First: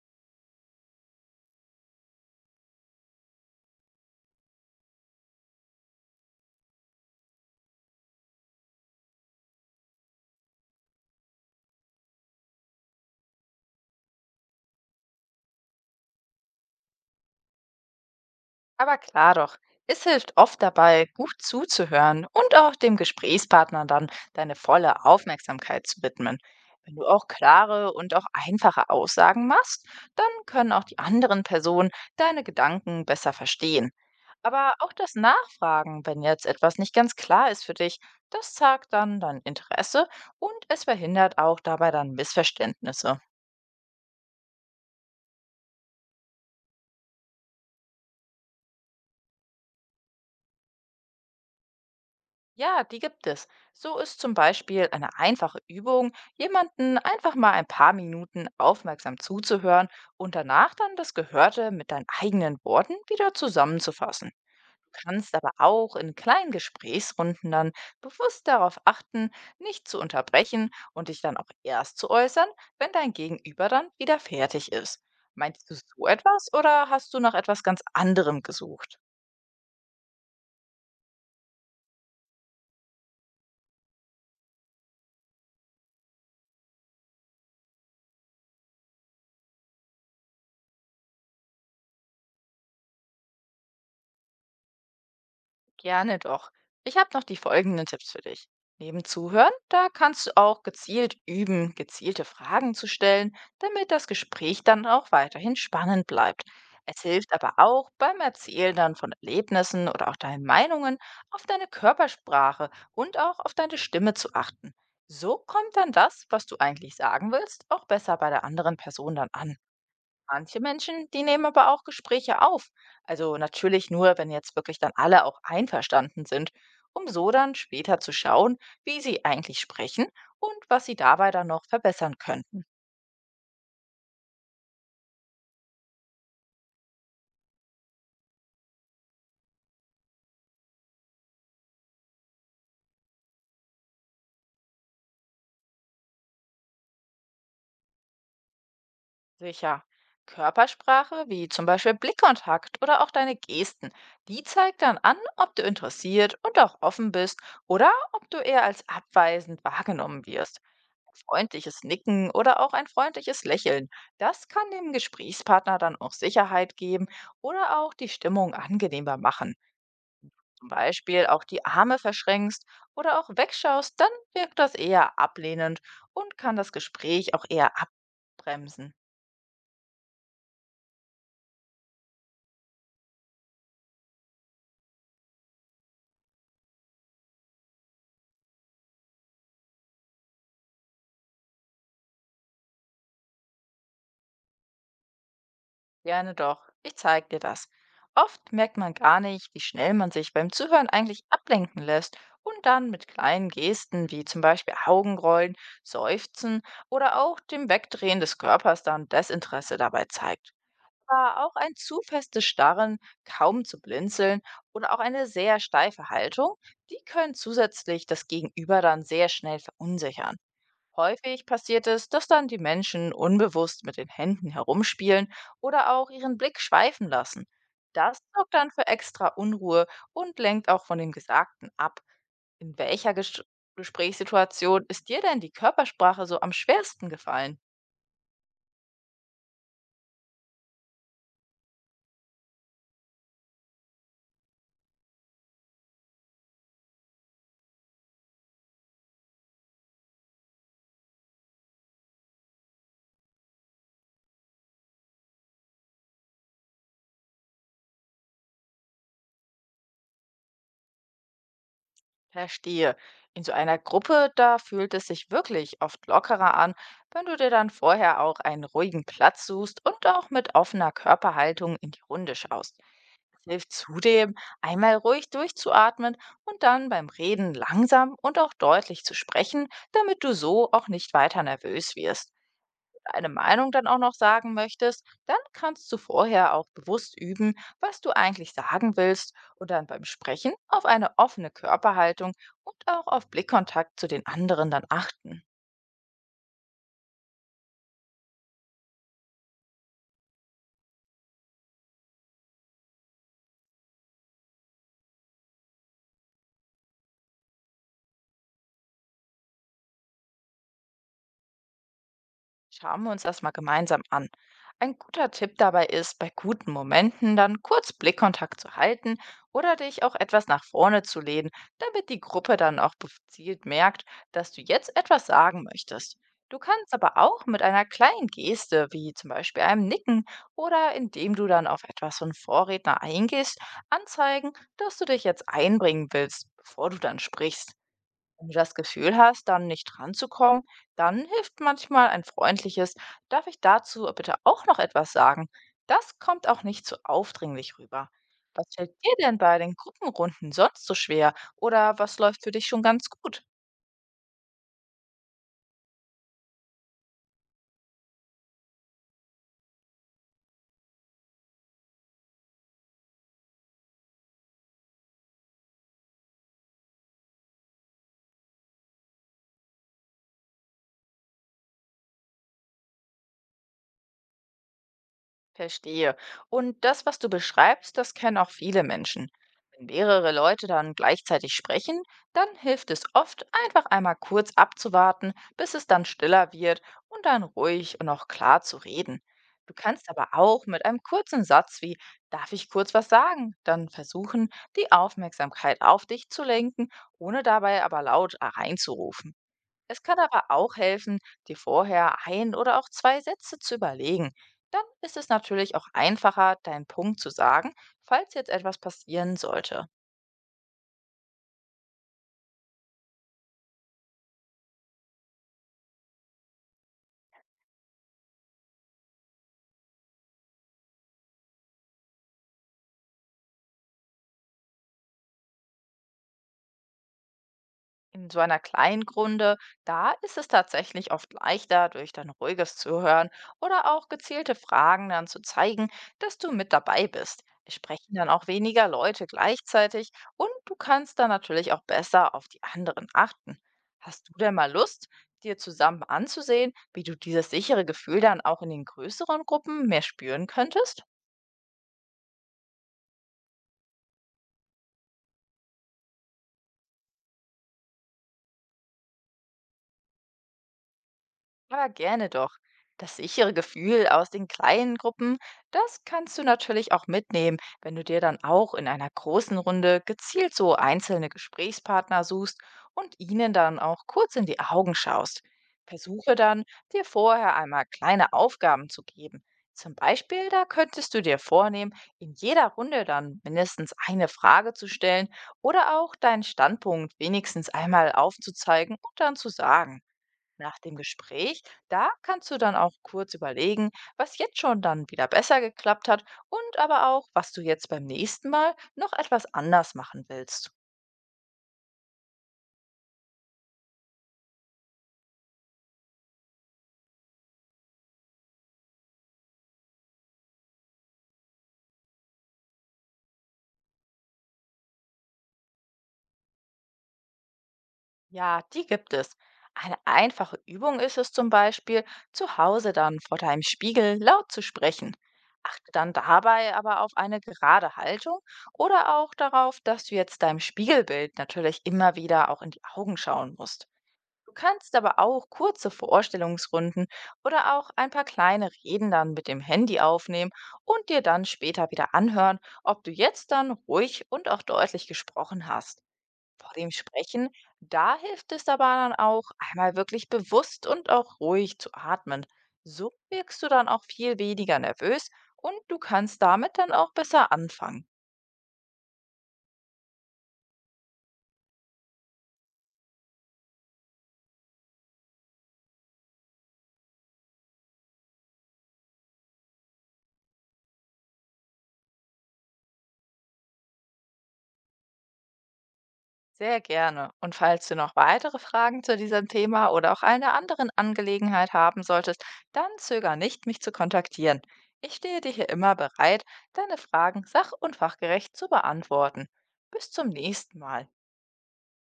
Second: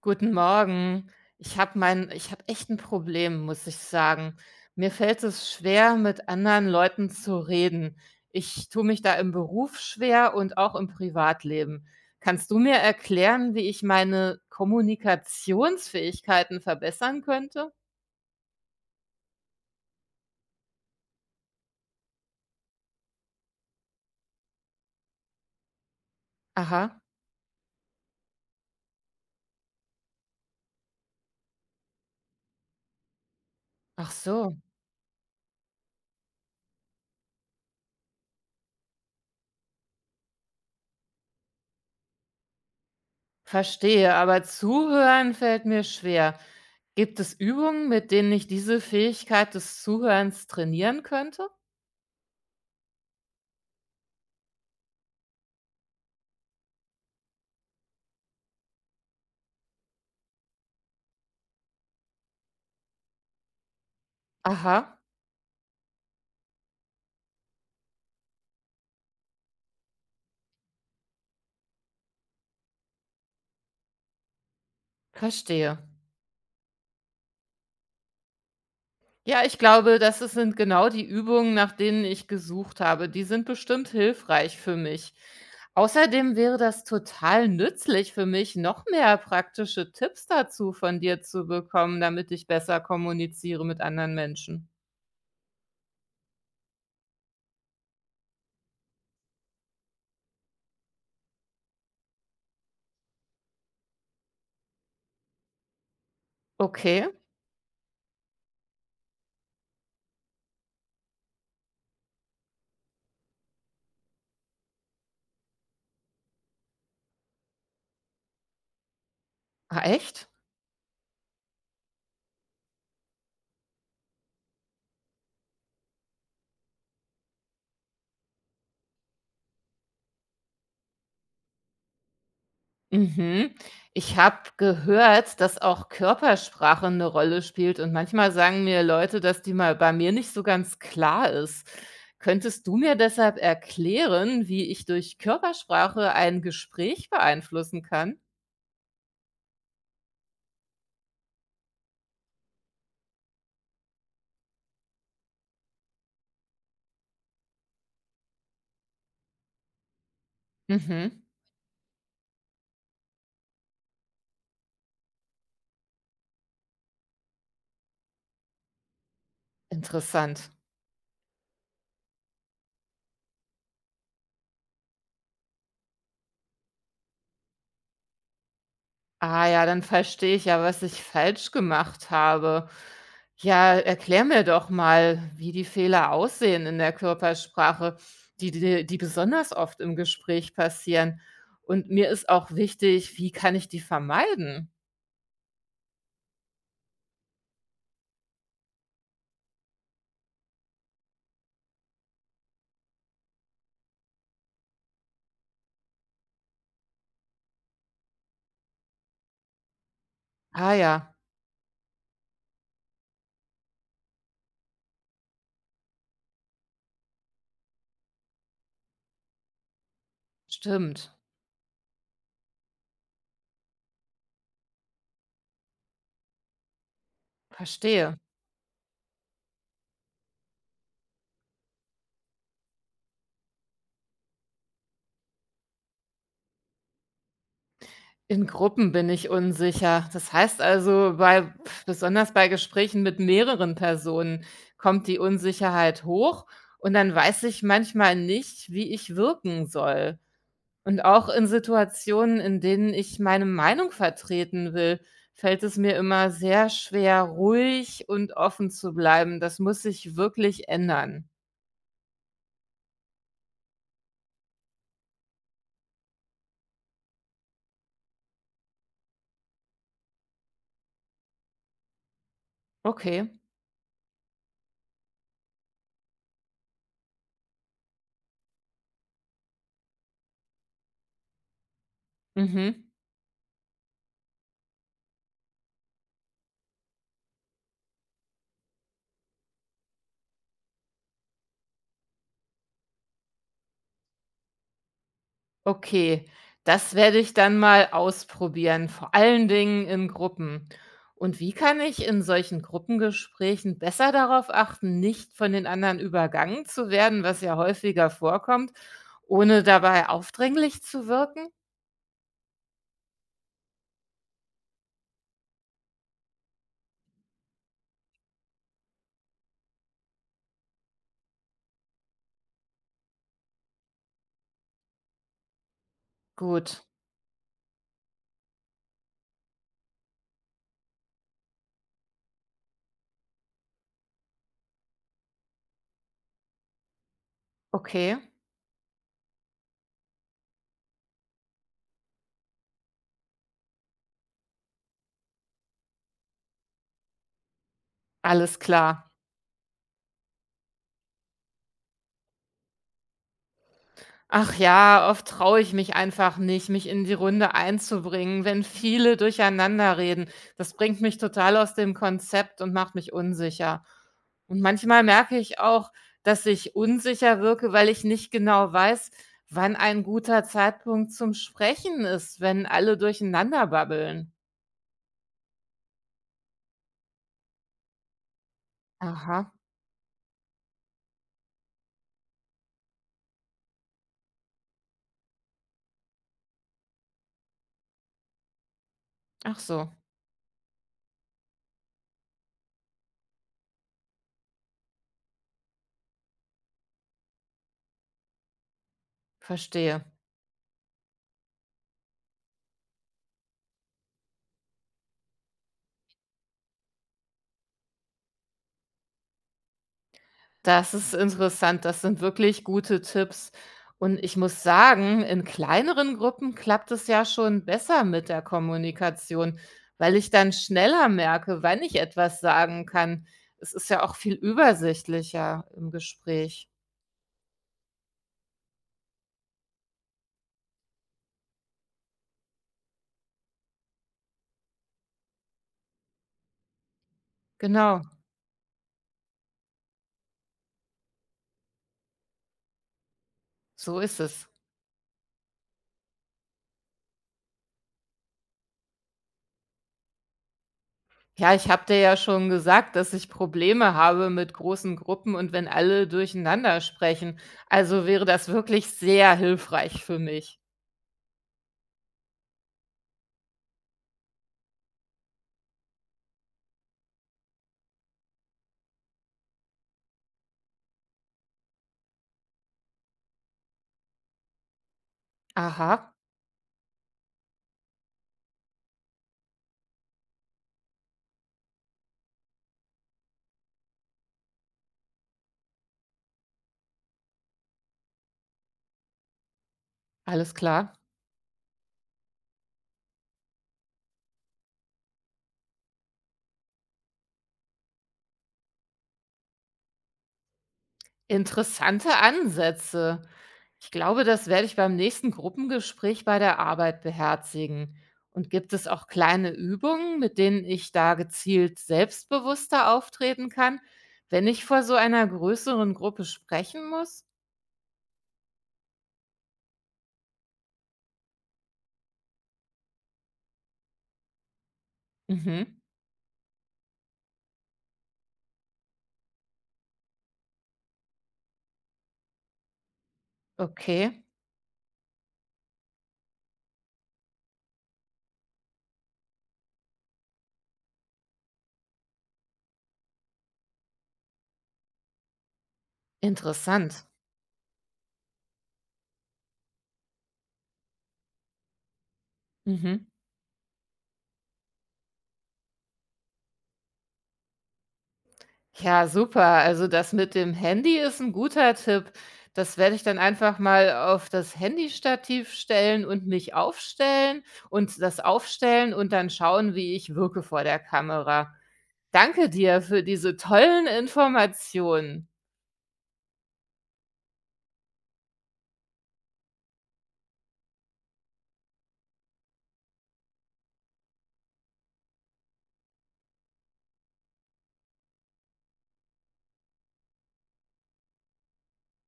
Guten Morgen. Ich habe echt 'n Problem, muss ich sagen. Mir fällt es schwer, mit anderen Leuten zu reden. Ich tue mich da im Beruf schwer und auch im Privatleben. Kannst du mir erklären, wie ich meine Kommunikationsfähigkeiten verbessern könnte? Aber klar doch, es hilft oft dabei, gut zuzuhören und auch dem Gesprächspartner dann deine volle Aufmerksamkeit zu widmen. Aha, Wenn du auch klare und auch einfache Aussagen machst, dann können auch die anderen Personen deine Gedanken besser verstehen. ach so, Aber auch das Nachfragen, wenn jetzt etwas nicht ganz klar ist für dich, das zeigt dann dein Interesse und es verhindert auch dabei dann Missverständnisse. verstehe, aber zuhören fällt mir schwer. Gibt es Übungen, mit denen ich diese Fähigkeit des Zuhörens trainieren könnte? Ja, die gibt es. So ist zum Beispiel eine einfache Übung, jemanden einfach mal ein paar Minuten aufmerksam zuzuhören und danach dann das Gehörte mit deinen eigenen Worten wieder zusammenzufassen. Aha, Du kannst aber auch in kleinen Gesprächsrunden dann bewusst darauf achten, nicht zu unterbrechen und dich dann auch erst zu äußern, wenn dein Gegenüber dann wieder fertig ist. Meinst du verstehe. so etwas oder hast du nach etwas ganz anderem gesucht? Ja, ich glaube, das es sind genau die Übungen, nach denen ich gesucht habe. Die sind bestimmt hilfreich für mich. Außerdem wäre das total nützlich für mich, noch mehr praktische Tipps dazu von dir zu bekommen, damit ich besser kommuniziere mit anderen Menschen. Gerne doch. Ich habe noch die folgenden Tipps für dich. Neben Zuhören, da kannst du auch gezielt üben, gezielte Fragen zu stellen, damit das Gespräch dann auch weiterhin spannend bleibt. Es Okay, hilft aber auch beim Erzählen dann von Erlebnissen oder auch deinen Meinungen auf deine Körpersprache und auch auf deine Stimme zu achten. So kommt dann das, was du eigentlich sagen willst, auch besser bei der anderen Person dann an. ah, echt? Manche Menschen, die nehmen aber auch Gespräche auf. Also natürlich nur, wenn jetzt wirklich dann alle auch einverstanden sind, um so dann später zu schauen, wie sie eigentlich sprechen und was sie dabei dann noch verbessern können. Mhm. Ich habe gehört, dass auch Körpersprache eine Rolle spielt und manchmal sagen mir Leute, dass die mal bei mir nicht so ganz klar ist. Könntest du mir deshalb erklären, wie ich durch Körpersprache ein Gespräch beeinflussen kann? Sicher. Körpersprache, wie zum Beispiel Blickkontakt oder auch deine Gesten, die zeigt dann an, ob du interessiert und auch offen bist oder ob du eher als abweisend wahrgenommen wirst. Ein Mhm. freundliches Nicken oder auch ein freundliches Lächeln, das kann dem Gesprächspartner dann auch Sicherheit geben oder auch die Stimmung angenehmer machen. Interessant. Zum Beispiel auch die Arme verschränkst oder auch wegschaust, dann wirkt das eher ablehnend und kann das Gespräch auch eher abbremsen. Ah ja, dann verstehe ich ja, was ich falsch gemacht habe. Ja, erklär mir doch mal, wie die Fehler aussehen in der Körpersprache, die besonders oft im Gespräch passieren. Und mir ist auch wichtig, wie kann ich die vermeiden? Gerne doch. Ich zeig dir das. Oft merkt man gar nicht, wie schnell man sich beim Zuhören eigentlich ablenken lässt und dann mit kleinen Gesten wie zum Beispiel Augenrollen, Seufzen oder auch dem Wegdrehen des Körpers dann Desinteresse dabei zeigt. Ah ja, Aber auch ein zu festes Starren, kaum zu blinzeln oder auch eine sehr steife Haltung, die können zusätzlich das Gegenüber dann sehr schnell verunsichern. stimmt. Häufig passiert es, dass dann die Menschen unbewusst mit den Händen herumspielen oder auch ihren Blick schweifen lassen. Verstehe. Das sorgt dann für extra Unruhe und lenkt auch von dem Gesagten ab. In welcher Gesch- Gesprächssituation ist dir denn die Körpersprache so am schwersten gefallen? In Gruppen bin ich unsicher. Das heißt also, bei besonders bei Gesprächen mit mehreren Personen kommt die Unsicherheit hoch und dann weiß ich manchmal nicht, wie ich wirken soll. Und auch in Situationen, in denen ich meine Meinung vertreten will, fällt es mir immer sehr schwer, ruhig und offen zu bleiben. Das muss sich wirklich ändern. Verstehe. In so einer Gruppe, da fühlt es sich wirklich oft lockerer an, wenn du dir dann vorher auch einen ruhigen Platz suchst und auch mit offener Körperhaltung in die Runde schaust. Okay. Es hilft zudem, einmal ruhig durchzuatmen und dann beim Reden langsam und auch deutlich zu sprechen, damit du so auch nicht weiter nervös wirst. Mhm. Wenn du eine Meinung dann auch noch sagen möchtest, dann kannst du vorher auch bewusst üben, was du eigentlich sagen willst und dann beim Sprechen auf eine offene Körperhaltung und auch auf Blickkontakt zu den anderen dann achten. Okay, das werde ich dann mal ausprobieren, vor allen Dingen in Gruppen. Und wie kann ich in solchen Gruppengesprächen besser darauf achten, nicht von den anderen übergangen zu werden, was ja häufiger vorkommt, ohne dabei aufdringlich zu wirken? Schauen wir uns das mal gemeinsam an. Ein guter Tipp dabei ist, bei guten Momenten dann kurz Blickkontakt zu halten oder dich auch etwas nach vorne zu lehnen, damit die Gruppe dann auch gezielt merkt, dass du jetzt etwas sagen möchtest. Du Gut, kannst aber auch mit einer kleinen Geste, wie zum Beispiel einem Nicken oder indem du dann auf etwas von Vorredner eingehst, anzeigen, dass du dich jetzt einbringen willst, bevor du dann sprichst. okay, Wenn du das Gefühl hast, dann nicht ranzukommen, dann hilft manchmal ein freundliches, darf ich dazu bitte auch noch etwas sagen? Das kommt auch nicht zu aufdringlich rüber. alles Was fällt klar. dir denn bei den Gruppenrunden sonst so schwer oder was läuft für dich schon ganz gut? Ach ja, oft traue ich mich einfach nicht, mich in die Runde einzubringen, wenn viele durcheinander reden. Das bringt mich total aus dem Konzept und macht mich unsicher. Und manchmal merke ich auch, dass ich unsicher wirke, weil ich nicht genau weiß, wann ein guter Zeitpunkt zum Sprechen ist, wenn alle durcheinander babbeln. Verstehe. Und das, was du beschreibst, das kennen auch viele Menschen. Aha, Wenn mehrere Leute dann gleichzeitig sprechen, dann hilft es oft, einfach einmal kurz abzuwarten, bis es dann stiller wird und dann ruhig und auch klar zu reden. ach Du so, kannst aber auch mit einem kurzen Satz wie darf ich kurz was sagen? Dann versuchen, die Aufmerksamkeit auf dich zu lenken, ohne dabei aber laut reinzurufen. Es verstehe. kann aber auch helfen, dir vorher ein oder auch zwei Sätze zu überlegen. Dann ist es natürlich auch einfacher, deinen Punkt zu sagen, falls jetzt etwas passieren sollte. Das ist interessant. Das sind wirklich gute Tipps. Und ich muss sagen, in kleineren Gruppen klappt es ja schon besser mit der Kommunikation, weil ich dann schneller merke, wann ich etwas sagen kann. Es ist ja auch viel übersichtlicher im Gespräch. In so einer kleinen Grunde, da ist es tatsächlich oft leichter, durch dein ruhiges Zuhören oder auch gezielte Fragen dann zu zeigen, dass du mit dabei bist. Es Genau, sprechen dann auch weniger Leute gleichzeitig und du kannst dann natürlich auch besser auf die anderen achten. so ist Hast du es. denn mal Lust, dir zusammen anzusehen, wie du dieses sichere Gefühl dann auch in den größeren Gruppen mehr spüren könntest? Ja, ich habe dir ja schon gesagt, dass ich Probleme habe mit großen Gruppen und wenn alle durcheinander sprechen. Also wäre das wirklich sehr hilfreich für mich. Aber gerne doch. Das sichere Gefühl aus den kleinen Gruppen, das kannst du natürlich auch mitnehmen, wenn du dir dann auch in einer großen Runde gezielt so einzelne Gesprächspartner suchst und ihnen dann auch kurz in die Augen schaust. Aha, Versuche dann, dir vorher einmal kleine Aufgaben zu geben. Zum Beispiel, da könntest du dir vornehmen, in jeder Runde dann mindestens eine Frage zu stellen oder auch deinen Standpunkt wenigstens einmal aufzuzeigen und dann zu sagen. alles Nach klar. dem Gespräch, da kannst du dann auch kurz überlegen, was jetzt schon dann wieder besser geklappt hat und aber auch, was du jetzt beim nächsten Mal noch etwas anders machen willst. Interessante Ansätze. Ich glaube, das werde ich beim nächsten Gruppengespräch bei der Arbeit beherzigen. Und gibt es auch kleine Übungen, mit denen ich da gezielt selbstbewusster auftreten kann, wenn ich vor so einer größeren Gruppe sprechen muss? Ja, die gibt es. Eine einfache Übung ist es zum Beispiel, zu Hause dann vor deinem Spiegel laut zu sprechen. Mhm. Achte dann dabei aber auf eine gerade Haltung oder auch darauf, dass du jetzt deinem Spiegelbild natürlich immer wieder auch in die Augen schauen musst. Okay, Du kannst aber auch kurze Vorstellungsrunden oder auch ein paar kleine Reden dann mit dem Handy aufnehmen und dir dann später wieder anhören, ob du jetzt dann ruhig und auch deutlich gesprochen hast. Vor dem interessant. Sprechen, da hilft es aber dann auch, einmal wirklich bewusst und auch ruhig zu atmen. Mhm. So wirkst du dann auch viel weniger nervös und du kannst damit dann auch besser anfangen. Ja, super. Also das mit dem Handy ist ein guter Tipp. Das werde ich dann einfach mal auf das Handystativ stellen und mich aufstellen und das aufstellen und dann schauen, wie ich wirke vor der Kamera. Danke dir für diese tollen Informationen. Sehr gerne. Und falls du noch weitere Fragen zu diesem Thema oder auch einer anderen Angelegenheit haben solltest, dann zöger nicht, mich zu kontaktieren. Ich stehe dir hier immer bereit, deine Fragen sach- und fachgerecht zu beantworten. Bis zum nächsten Mal.